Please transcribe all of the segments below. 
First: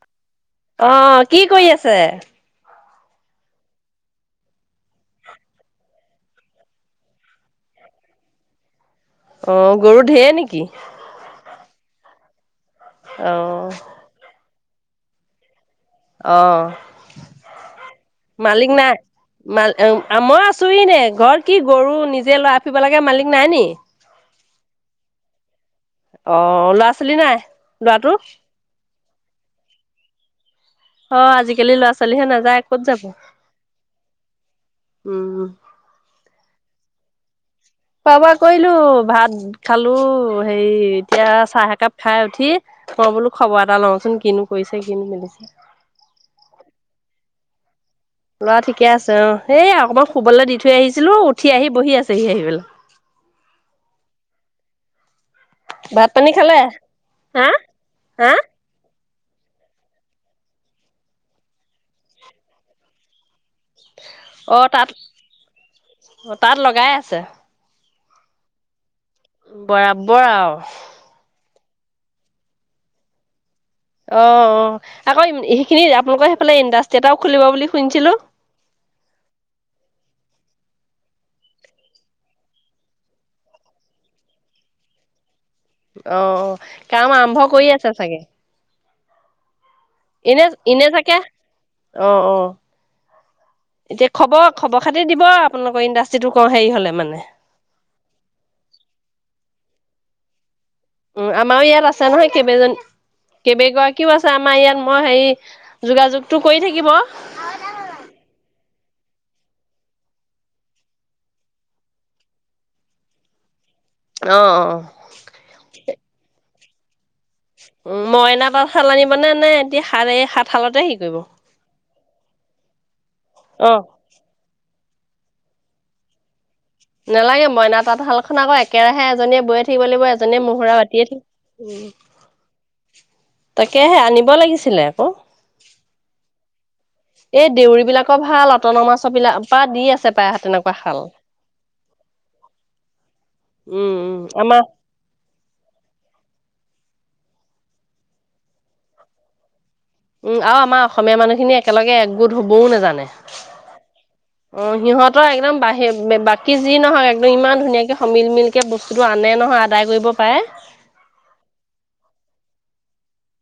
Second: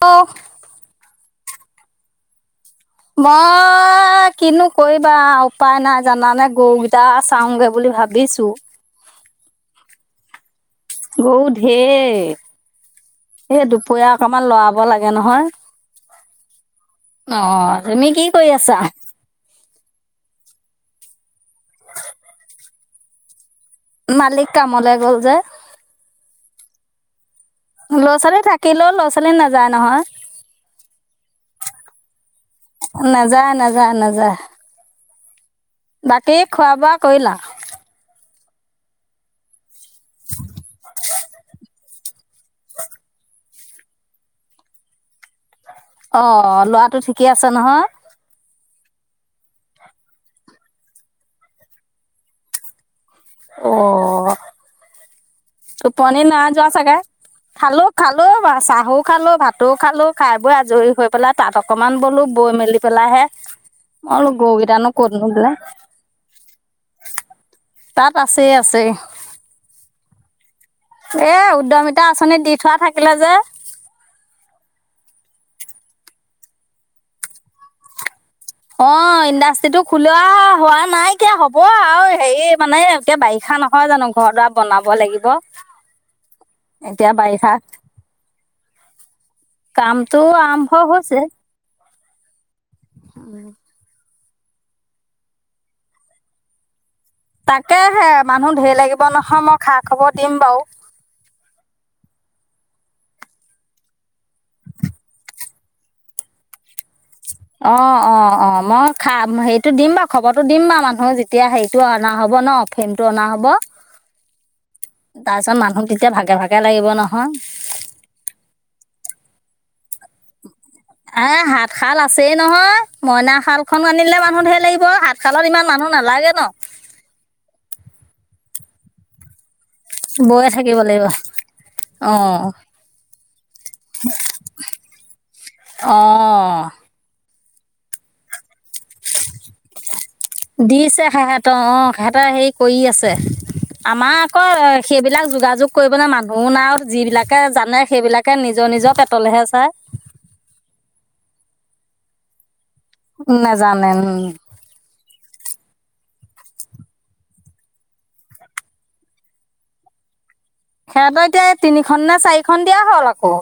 অ। অ কি কৰি আছে? মই কিনো কৰিবা উপায় নাই জানানে গৰুকেইটা চাওঁগে বুলি ভাবিছো অ গৰু ঢেৰ নেকি? গৰু অ ঢেৰ এই দুপৰীয়া অকমান লৰাব ব লাগে নহয় অহ অ তুমি কি কৰি মালিক আছা নাই মাল মই আছোহি দে ঘৰত কি গৰু নিজে ল'ৰাই ফুৰিব লাগে মালিক নাই নি? মালিক কামলৈ গ'ল যে। অ ল'ৰা ছোৱালী নাই ল'ৰাটো? ল'ৰা ছোৱালী থাকিলেও ল'ৰা ছোৱালী নাযায় নহয়। অ আজিকালি ল'ৰা ছোৱালীহে নাযায় ক'ত যাব নাযায় নাযায় উম। তাকি খোৱা বোৱা কৰিলা। খোৱা -বোৱা কৰিলোঁ ভাত খালো হেয়ি এতিয়া চাহ একাপ খাই উঠি মই বোলো খবৰ এটা লওঁচোন কিনো কৰিছে কিনো মেলিছে অ ল'ৰাটো ঠিকেই আছে নহয়? অ ঠিকে আছে অ এই অকণমান শুবলৈ দি থৈ আহিছিলোঁ উঠি আহি বহি আছেহি আহি পেল অ ভাত টোপনি পানী খালে? নাযোৱা চাগে, হা? খালোঁ খালোঁ হা বা চাহো খালোঁ ভাতো খালোঁ খাই বৈ আজৰি হৈ পেলাই তাত অকনমান বলো বৈ মেলি পেলাই হে অৰু অ গৰুকেইটা নো তাঁত ক'ত নিলে তাঁত লগাই আছে তাত আছে আছে। বৰাবৰ আও এ উদ্যয়মিতা আঁচনিত দি থোৱা থাকিলে যে অ অ আকৌ সেইখিনি আপোনালোকৰ সেইফালে ইণ্ডাষ্ট্ৰি এটাও খুলিব বুলি শুনিছিলোঁ। অ ইণ্ডাষ্ট্ৰি টো খোলোৱা হোৱা নাই কিয় হ'ব আৰু হেৰি মানে এতিয়া বাৰিষা বাৰিষা নহয় জানো ঘৰ দোৱা বনাব লাগিব। অ এতিয়া কাম আৰম্ভ বাৰিষা কৰি আছে চাগে। কামটো আৰম্ভ এনেই এনেই চাগে হৈছে অ অ। [unintelligible] এতিয়া খবৰ খবৰ খাতি দিব আপোনালোকৰ ইণ্ডাষ্ট্ৰিটো কওঁ হেৰি হ'লে মানে। তাকেহে মানুহ ধেৰ লাগিব নহয় মই খা খবৰ দিম বাৰু। উ আমাৰো ইয়াত আছে নহয় কেইবে জনী কেইবগৰাকীও আছে আমাৰ ইয়াত মই হেৰি যোগাযোগটো কৰি থাকিব। [inaudible] অ অ অ মই খা হেৰিটো দিম বাৰু খবৰটো দিম বাৰু মানুহ যেতিয়া হেৰিটো অনা হব ন। অ ফোনটো অনা হব। অ অ তাৰপিছত মানুহ তেতিয়া ভাগে ভাগে লাগিব নহয়। উ মইনা তাতশাল আনিবা নে এতিয়া এই সাতশালতে শিকিব। হাল আছেই নহয় মইনা অ হালখন আনিলে মানুহ ধেৰ লাগিব হাতশালত ইমান মানুহ নালাগে ন। নালাগে মইনা তাঁতশালখন আকৌ একেৰাহে এজনীয়ে বৈয়ে থাকিব লাগিব এজনীয়ে বৈয়ে মুহুৰা লাগিব বাতিয়ে থাকিব উ অ', তাকেহে আনিব লাগিছিলে আকৌ। অ', এই দেউৰী বিলাকৰ ভাল অটন মাছ বিলাক বা দি আছে। প্ৰায় তেনেকুৱা শাল দিছে খা হেত অ হেতহ হেৰি কৰি আছে। উম আমাৰ উম আকৌ সেইবিলাক যোগাযোগ কৰিব ন মানুহ নাই। যিবিলাকে জানে সেইবিলাকে নিজৰ নিজৰ পেটলেহে চাই। উম আৰু আমাৰ অসমীয়া মানুহখিনি একেলগে একগোট হ'ব। বৌও নেযানে নেজানে উম অ সিহঁতৰ একদম বাহি সেই বাকী যি নহওক একদম ইমান ধুনীয়াকৈ সমিল মিলকৈ বস্তুটো আনে নহয় আদায় কৰিব পাৰে। সিহঁতৰ এতিয়া তিনিখন নে চাৰিখন দিয়া হ'ল আকৌ।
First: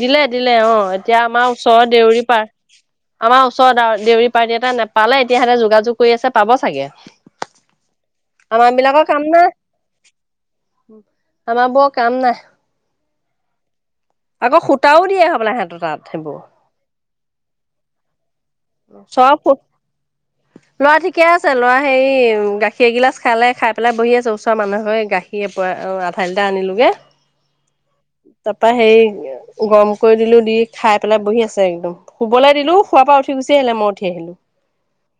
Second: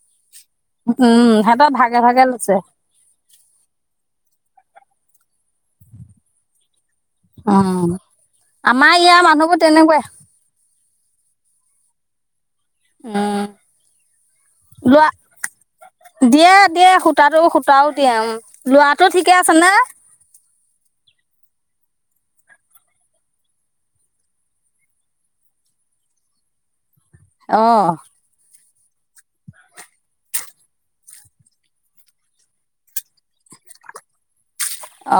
দিলে দিলে অ এতিয়া উম আমাৰ সিহঁতৰ ওচৰৰ ভাগে ভাগে দেউৰী পাৰ লৈছে আমাৰ ওচৰত দেউৰী পাৰ্ট এটা ন। পালে এতিয়াহেঁতে যোগাযোগ কৰি আছে পাব চাগে। উ আমাৰ ইয়া মানুহবোৰ তেনেকুৱাই। আমাৰবোৰ কাম নাই। উম! আকৌ সূতাও লোৱা দিয়ে হব সিহঁতৰ তাত সেইবোৰ। দিয়ে দিয়ে সূতাটো সূতাও দি লৰাটো ঠিকে চব আছে না। ল'ৰা ঠিকে আছে ল'ৰা হেৰি গাখীৰ এগিলাচ খালে খাই পেলাই বহি আছে ওচৰ মানুহে গাখীৰ। আধা লিটাৰ আনিলোগে। অহ তাৰপা হেৰি গৰম কৰি দিলোঁ দি খাই পেলাই বহি আছে একদম শুবলৈ দিলোঁ শোৱাৰ পৰা উঠ গুচি আহিলে মই উঠি আহিলোঁ।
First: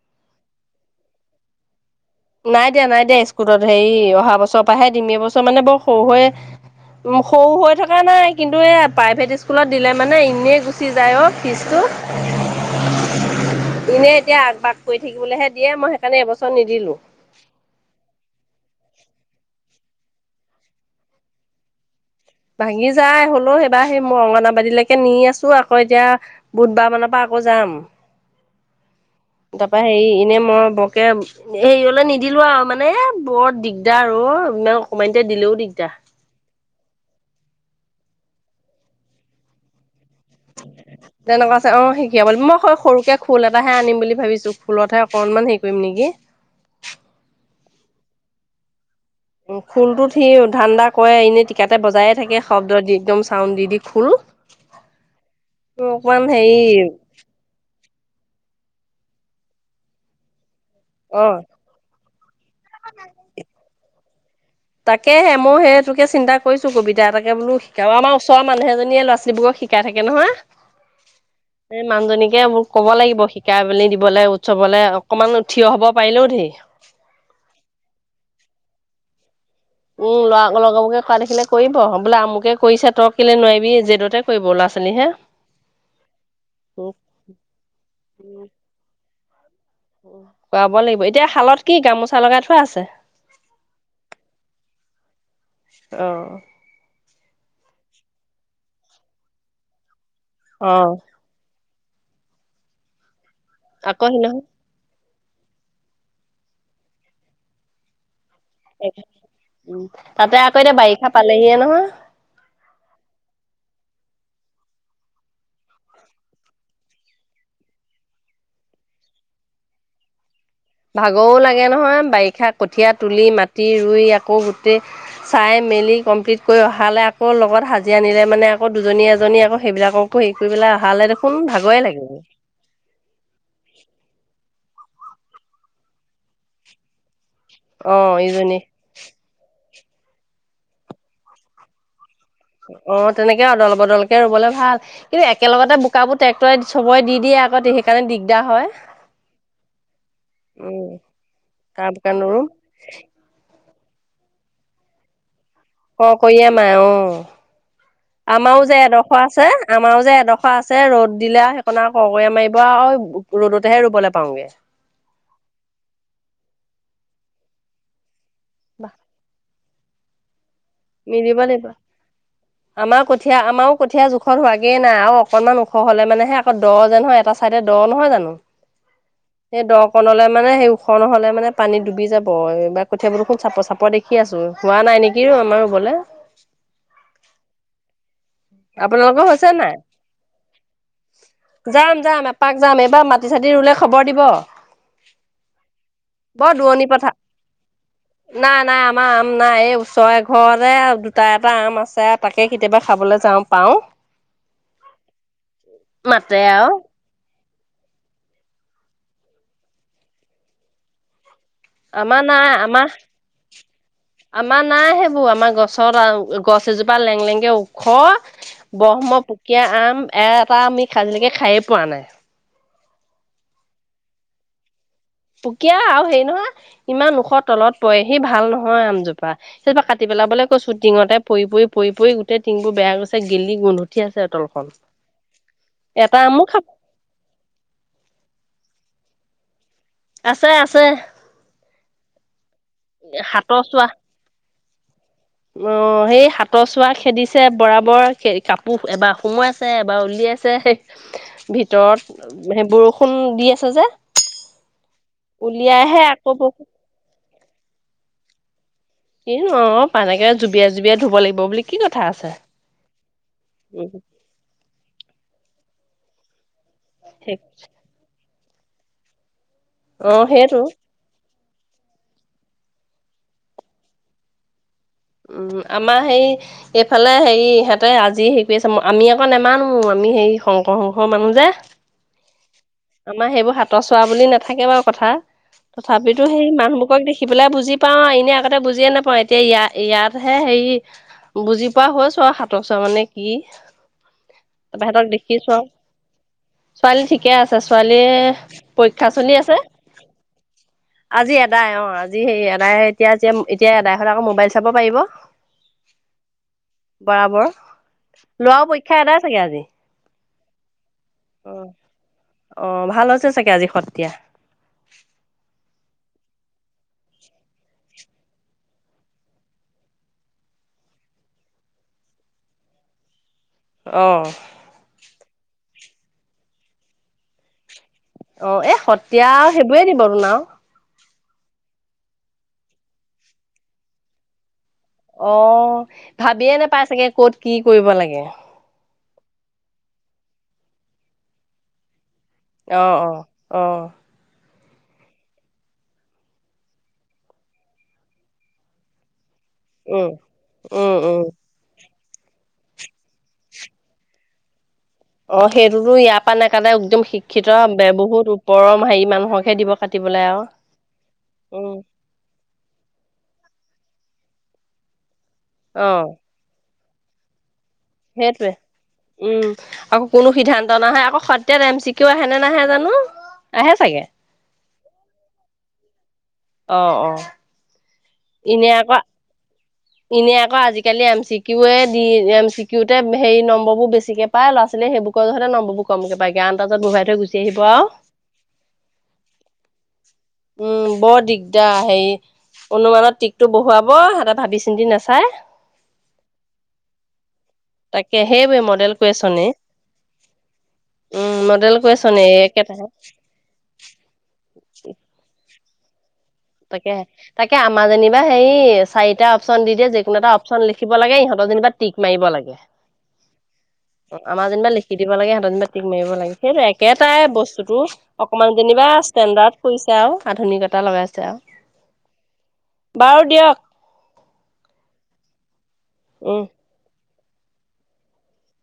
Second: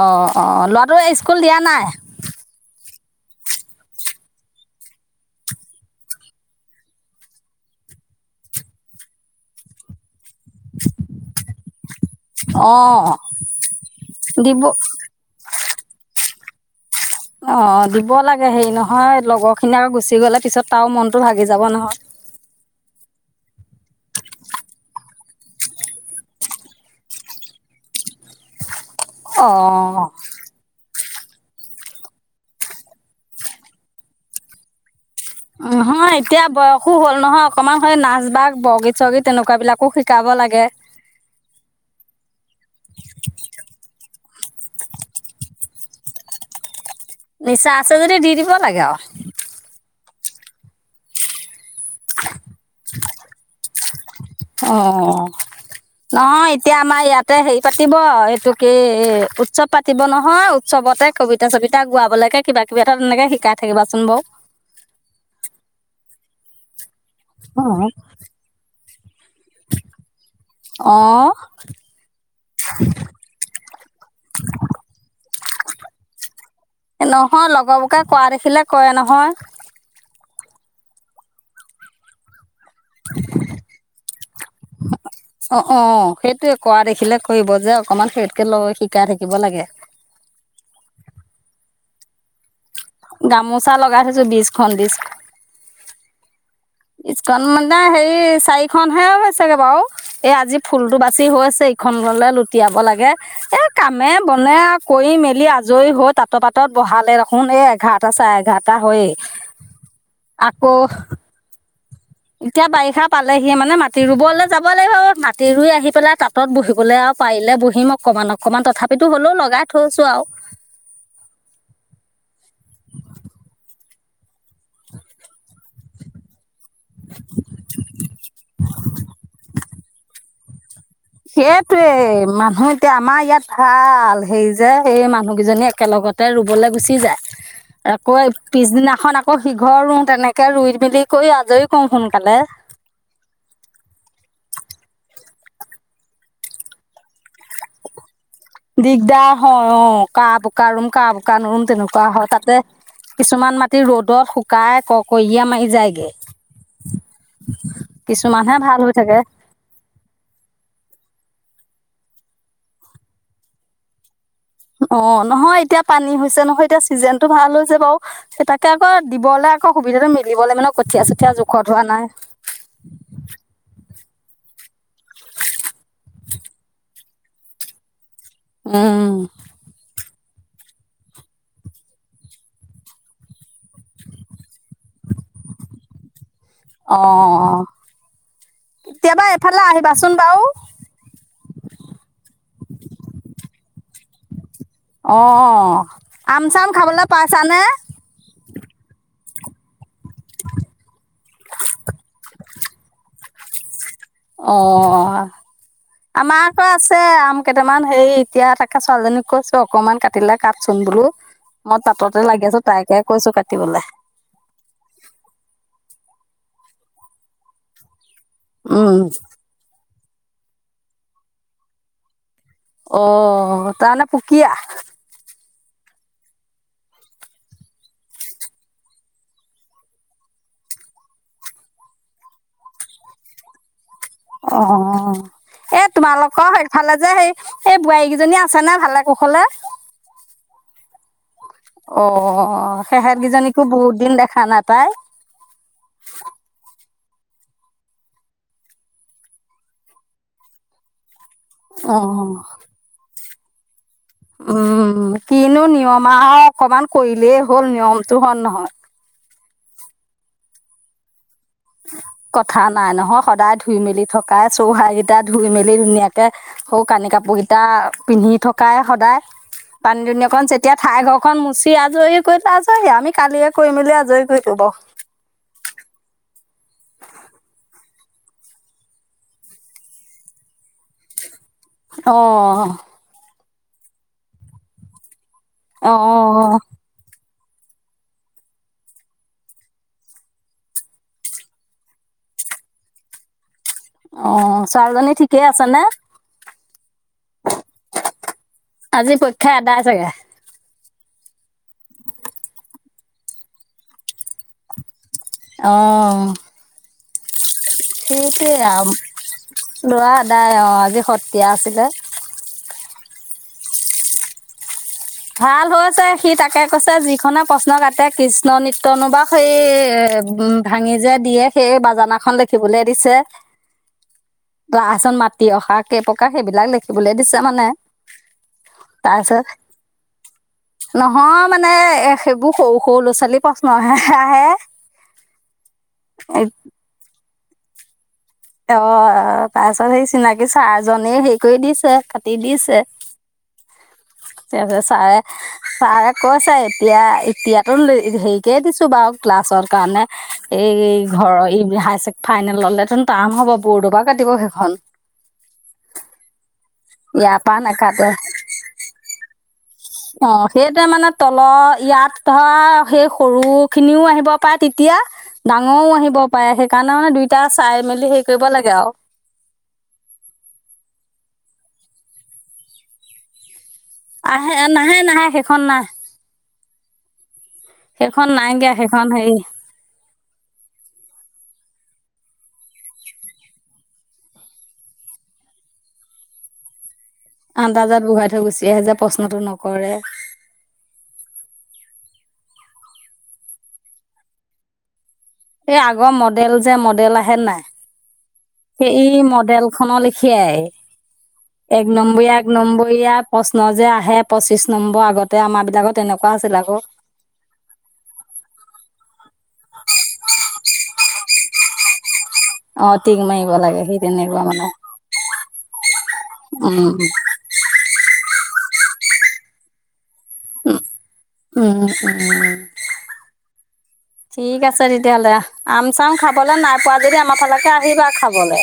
অ অ ল'ৰাটোৱে স্কুল দিয়া নাই নাই দিয়া নাই দিয়া স্কুলত। হেৰি অহা বছৰ পৰাহে দিম এ বছৰ মানে বৰ সৰু হৈ ম সৰু হৈ থকা নাই কিন্তু এ প্ৰাইভেট স্কুলত দিলে মানে। এনেই গুচি যায় অ' ফিজটো- অ এনে এতিয়া দিব আগবাগ কৰি থাকিবলৈহে দিয়ে মই সেইকাৰণে এবছৰ নিদিলো। অ দিব লাগে হেৰি নহ হয় লগৰখিনি আকৌ গুচি গ'লে পিছত তাৰও মনটো ভাগি যাব নহয়। ভাঙি যায় হলেও সেইবাৰ সেই মই অংগনাবাদীলৈকে নি আছো। আকৌ এতিয়া বুধবাৰ মানৰ পৰা আকৌ যাম। অ তাৰপা হেৰি এনে মই ব তে হেৰিয়লৈ নিদিলো আৰু মানে বৰ দিগদাৰ আৰু ম হয় এতিয়া বয়সো হ'ল নহয় অকনমান স নাচ বাগ বৰগীত চৰগীত তেনেকুৱা বিলাকো শিক তেনেকুৱা আছে অ শিকিব মই সৰুকে খোল এটাহে আনিম বুলি ভাবিছো। ত খোলতহে অকণমান হেৰি কৰিম নেকি? নিচা আছে যদি দি দিব লাগে আৰু উ খোলটোত সি ধান্দা কৰে এনেই টিকাতে বজায়ে থাকে শব্দ দি একদম চাউণ্ড দি দি। খোল। অ অকমান নহয় হেৰি এতিয়া আমাৰ ইয়াতে হেৰি পাতিব এইটো কে উৎসৱ পাতিব নহয়। চবতে অ' কবিতা চবিতা গোৱাবলৈকে কিবা কিবা এটা তেনেকে শিকাই থাকিবাচোন বাৰ। তাকেহে মই সেই তোকে চিন্তা কৰিছো কবিতা দো এ তাকে বোল অ শিকাও। আমাৰ ওচৰৰ মানুহ এজনীয়ে'লৰা ছোৱালীবোৰক শিকাই থাকে নহয়। অঁ এই মানুহজনীকে মোৰ কব লাগিব শিকা বুলি দিবলৈ উৎসবলৈ অকনমান থিয় হব পাৰিলও ধেৰি নহয় লগৰ বোকে কোৱা দেখিলে কয় নহয়। উম লৰা লগৰবোকে কৰা দেখিলে কৰিব বোলে আমুকে কৰিছা তৰ্কিলে নোৱাৰিবি জেদতে কৰিব ল'ৰা ছোৱালী হে অ অ সেইটোয়ে কৰা দেখিলে কৰিব যে অকমান সেইতকে লগ শিকাই থাকিব লাগে। খুৱাব লাগিব এতিয়া শালত কি গামোচা লগাই থোৱা আছে। গামোচা লগাই থৈছো বিশখন বিশখন। অ বিশখন মানে হেৰি চাৰিখনহে চাগে বাৰু এ আজি অ ফুলটো বাচি হৈ আছে। এইখনলৈ লুটিয়াব লাগে এ আকৌ কামে সিদিনাখন বনে- কৰি মেলি আজৰি হৈ তাঁতৰ পাতত বহালে দেখোন এই এঘাৰটা চাই ঘটা হয় তাতে এতিয়া আকৌ বাৰিষা পালেহিয়ে নহয় এতিয়া বাৰিষা পালেহি মানে মাটি ৰুবলৈ যাব লাগিব মাটি ৰুই আহি পেলাই তাঁত বহিবলে আৰু পাৰিলে বহিম অকমান অকমান তথাপিতো হলেও লগাই থৈছো আৰু ভাগও লাগে নহয় বাৰিষা কঠীয়া তুলি মাটি ৰুই আকৌ তে চাই মেলি কমপ্লিট কৰি অহালে আকৌ লগত হাজি আনিলে মানে আকৌ দুজনী -এজনী আকৌ সেইবিলাককো হেৰি কৰি পেলাই অহালে দেখোন ভাগৰে লাগিব সেইটোৱে মানুহ এতিয়া আমাৰ ইয়াত ভাল হেই যে সেই মানুহ কেইজনী একেলগতে ৰুবলৈ গুচি যায়, আকৌ অ', ইজনী পিছদিনাখন আকৌ অহ, সিঘৰ ৰুওঁ তেনেকে ৰুই মেলি কৰি আজৰি কও শুনো। অহ, তেনেকে অদল- বদলকে ৰুবলে ভাল। কিন্তু একেলগতে বোকাবোৰ ট্ৰেক্টৰে থুব্ৰাই দি দিয়ে আকৌ সেইকাৰণে দিগ দিগদাৰ হয় অহ কাহ বোকা ৰুম উম -কাহ বোক ৰুম কাৰ তেনেকুৱা বোকা হয় নোৰুম তাতে কিছুমান মাটি ৰ'দত শুকাই কৰকৰিয়া মাৰি যায়গে। ককৈয়া মাৰে উম। কিছুমানহে আমাৰো যে ভাল হৈ থাকে এডখৰ আছে আমাৰো যে এডখৰ আছে ৰ'দ দিলে সেইকনা কৰকীয়া মাৰিব আও ৰ'দতেহে ৰুবলে পাওঁগে। অহ, নহয় এতিয়া পানী হৈছে নহয় এতিয়া চিজনে টো ভাল হৈছে বাৰু চে তাকে আকৌ দিবলে আকৌ সুবিধাটো মেলিবলৈ মানে কঠীয়া চঠীয়া মিলিব লাগিব জোখত হোৱা নাই। আমাৰ কঠীয়া -আমাৰ কঠীয়া জোখ ওখ লাগেই না আৰু অকণমান ওখ হ'লে মানেহে আকৌ দ' যেহ হয় এটা চাইডে দ' নহয় জানো। উম। সেই দ কণলে মানে সেই ওখ নহলে মানে পানী ডুবি যাব এইবাৰ কঠিয়াবোৰ দেখোন চাপৰ -চাপৰ দেখি আছো হোৱা নাই নেকি আমাৰ ৰুবলে [inaudible] অ', আপোনালোকৰ কেতিয়াবা হৈছে এফালে নাই আহিবাচোন বাৰু। যাম -যাম এপাক যাম এইবাৰ মাটি- চাতি ৰুলে খবৰ দিব। অ' [inaudible] আম বৰ চাম দুৱণি খাবলৈ পথাৰ পাইছানে? নাই -নাই আমাৰ নাই এই ওচৰ এঘৰৰে দুটা -এটা আম আছে তাকে কেতিয়াবা খাবলৈ যাওঁ পাওঁ। অহ, মাতে আমাৰ আকৌ আৰু আছে আম। কেইটামান হেই এতিয়া তাকে ছোৱালীজনীক কৈছো অকমান কাটিলে কাটচোন বোলো। মই তাঁততে আমাৰ লাগি নাই আছো আমাৰ তাইকে কৈছো কাটিবলে -আমাৰ [inaudible] নাই সেইবোৰ আমাৰ গছৰ [unintelligible] গছ এজোপা লেংলেঙকে ওখ উম ব্ৰহ্ম পুকীয়া আম এ, এটা আমি খাজিলৈকে খায়ে পোৱা নাই। অহ, তামানে পুকীয়া? পুকীয়া আৰু হেৰি নহয় ইমান ওখৰ তলত পৰে সি ভাল নহয় আমজোপা সেইজোপা কাটি পেলাব বলৈ কৈছো টিঙতে পৰি- পৰি গোটেইটিংবোৰ বেয়া গৈছে গেলি গোন্ধ অহ এ, এটা আমো তোমালোকৰ খাব সেইফালে যে সেই এই বোৱাৰীকেইজনী আছে নে ভালে কুশলে? আছে -আছে। অ', সেহেতকেইজনীকো হাতৰ চোৱা বহুত দিন দেখা না পাই। অ সেই হাতৰ চোৱা খেদিছে বৰাবৰ কাপোৰ এবাৰ সোমাইছে এবাৰ উলিয়াইছে [unintelligible] ভিতৰত অ' সেই বৰষুণ দি আছে যে উম, কিনো উলিয়াইহে নিয়ম আকৌ আৰু অকমান কৰিলেই হ'ল নিয়মটো হয় নে নহয়। এই অহ পানীতে যুবিয়াই- যুবিয়াই ধুব লাগিব। বুলি কি কথা আছে। কথা নাই নহয় সদায় ধুই উম মেলি থকাই উহাৰ কেইটা ধুই মেলি ধুনীয়াকে সৌ কানি কাপোৰ কেইটা পিন্ধি থকাই সদায় পানী অ দুনী অকন সেইটো চেতিয়াই ঠাই হ'ক [unintelligible] উম, আমাৰ হেই এইফালে হেৰি সিহঁতে আজি হেৰি কৰি আছে আমি আকৌ নেমানো আমি হেৰি শংকৰ সংঘৰ মানুহ যে অহ ত 'চোৱা বুলি নাথাকে বাৰু কথা তথাপিতো অঁ সেই মানহবোৰকক দেখি সেইবিলাক বুজি পাওঁ এনে আগতে বুজিয়ে নাপাওঁ এতিয়া ইয়াতহে হেৰি বুজি পোৱা হৈছো আৰু খাতৰ চোৱা মানে কি। অহ, তাৰপৰা সিহঁতক ছোৱালীজনী ঠিকেই দেখিছো আছে আৰু নে? ছোৱালী ঠিকে আছে ছোৱালী পৰীক্ষা আজি চলি আছে। আদায় চাগে আজি এদাই অ আজি সেই এদাই এতিয়া এতিয়া এদাই হলে আকৌ মোবাইল চাব পাৰিব। অ। বৰাবৰ। ল'ৰাও পৰীক্ষা এদাই চাগে আজি সেইটোৱে ল'ৰা এদাই অ আজি অ সত্ৰীয়া আছিলে। অ ভাল হৈছে চাগে আজি সতীয়া। ভাল হৈছে সি তাকে কৈছে যিখনে প্ৰশ্ন কাটে কৃষ্ণ নিত্যনোবা সেই। এ উম ভাঙি যে দিয়ে সেই বাজানাখন লেখিবলে দিছে। অ। তিয়হা কেইপকা সেইবিলাক ল দেখিবলৈ দিছে মানে। অ এ সতীয়া তাৰপিছত সেইবোৰে দিব আৰু। নহয় মানে এ সেইবোৰ সৰু সৰু ল'ৰা ছোৱালী প্ৰশ্ন আহে আহে। অ ভাবিয়ে নোপাই চাগে ক'ত কি কৰিব লাগে। অ তাৰপিছত সেই চিনাকি চাৰ জনে হেৰি কৰি দিছে। দিছে অ অ অ তাৰপিছত ছাৰে ছাৰে কৈছে এতিয়া এতিয়াতো হেৰিকেই দিছো বাৰু ক্লাছৰ কাৰণে, উম এই উম উম ঘৰৰ এই হাই ফাইনেল ললে টোন টান হ'ব বৰডবা কাটিব সেইখন। অ সেইটোতো ইয়াৰ পৰা নেকাতে একদম ইয়াৰ শিক্ষিত পৰা নাকাটে বহুত ওপৰৰ হেৰি মানুহকহে দিব কাটিব। অ সেইতোৱে মানে তলৰ, ইয়াত ধৰা সেই সৰু সৰু খিনিও আহিব পাৰে তেতিয়া ডাঙৰও অ আহিব পাৰে, সেইকাৰণে মানে দুইটা। চাই মেলি হেৰি কৰিব সেইটোৱে, লাগে আৰু উম আকৌ কোনো সিদ্ধান্ত নহয় আকৌ সত। এতিয়া ৰেমচিকিও আহেনে নাহে জানো? আহে চাগে আহে নাহে নাহে সেইখন নাই। অহ অহ সেইখন নাইকিয়া, সেইখন হেৰি এনেই আকৌ আজিকালি এম চি কিউে দি এম চি কিউতে সে নম্বৰ বোৰ বেছিকে পায় ল'ৰা ছোৱালী। সেইবোৰৰ কইগহতে নম্ববোৰ কম কে পায় গে আনদাজত বহুৱাই। থৈ গুচি আহিব আৰু আন্দাজত বহুৱাই থৈ গুচি আহে যে প্ৰশ্নতটো নকৰে। উম বৰ দিগদাৰ হেৰি অনুমানত টিকতটো বহুৱাব সহতে ভাবি চিন্তি নাচাই। এই আগৰ মডেল যে মডেল আহে নাই? তাকে সেইবোৰে মডেল সেই কুৱেচনে মডেল খনৰ লিখিয়াই। উম মডেল এক কুৱেচনে নম্বৰীয়া, এক একেটাহে নম্বৰীয়া প্ৰশ্ন যে আহে, পঁচিশ নম্বৰ আগত। আমাৰ বিলাকত তেনেকোৱা তাকেহে তাকে আমাৰ জনিবা হেৰি চাৰিটা অপশচন দি দিয়ে, যিকোনো এটা অপশচন লিখিব লাগে ইহঁত। বজেনিবা টিক মাৰিব লাগে। অ তিগ মাইব আমাৰ যেনিবা লিখি দিব লাগে, সিহতৰ যেনিবা টিক মাৰিব লাগে, সেইটো উম একেটাই বস্তুতটো। অকনমান যেনিবা ষ্টেণ্ডাৰ্ড কৰিছে আৰু আধুনিকতা লগাইছে। আৰু উম উ বাৰু দিয়ক ঠিক আছে তেতিয়াহ'লে আহ। আম চাম উম খাবলৈ নাই পোৱা যদি আমাৰ ফালেকে আহিবা খাবলৈ?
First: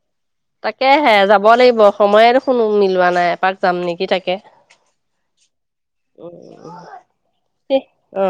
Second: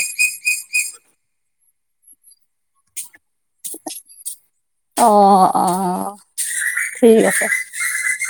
তাকেহে যাব লাগিব সময় দেখোন মিলোৱা নাই, এপাক যাম নেকি তাকে। অ অ উম ঠিক আছে। অ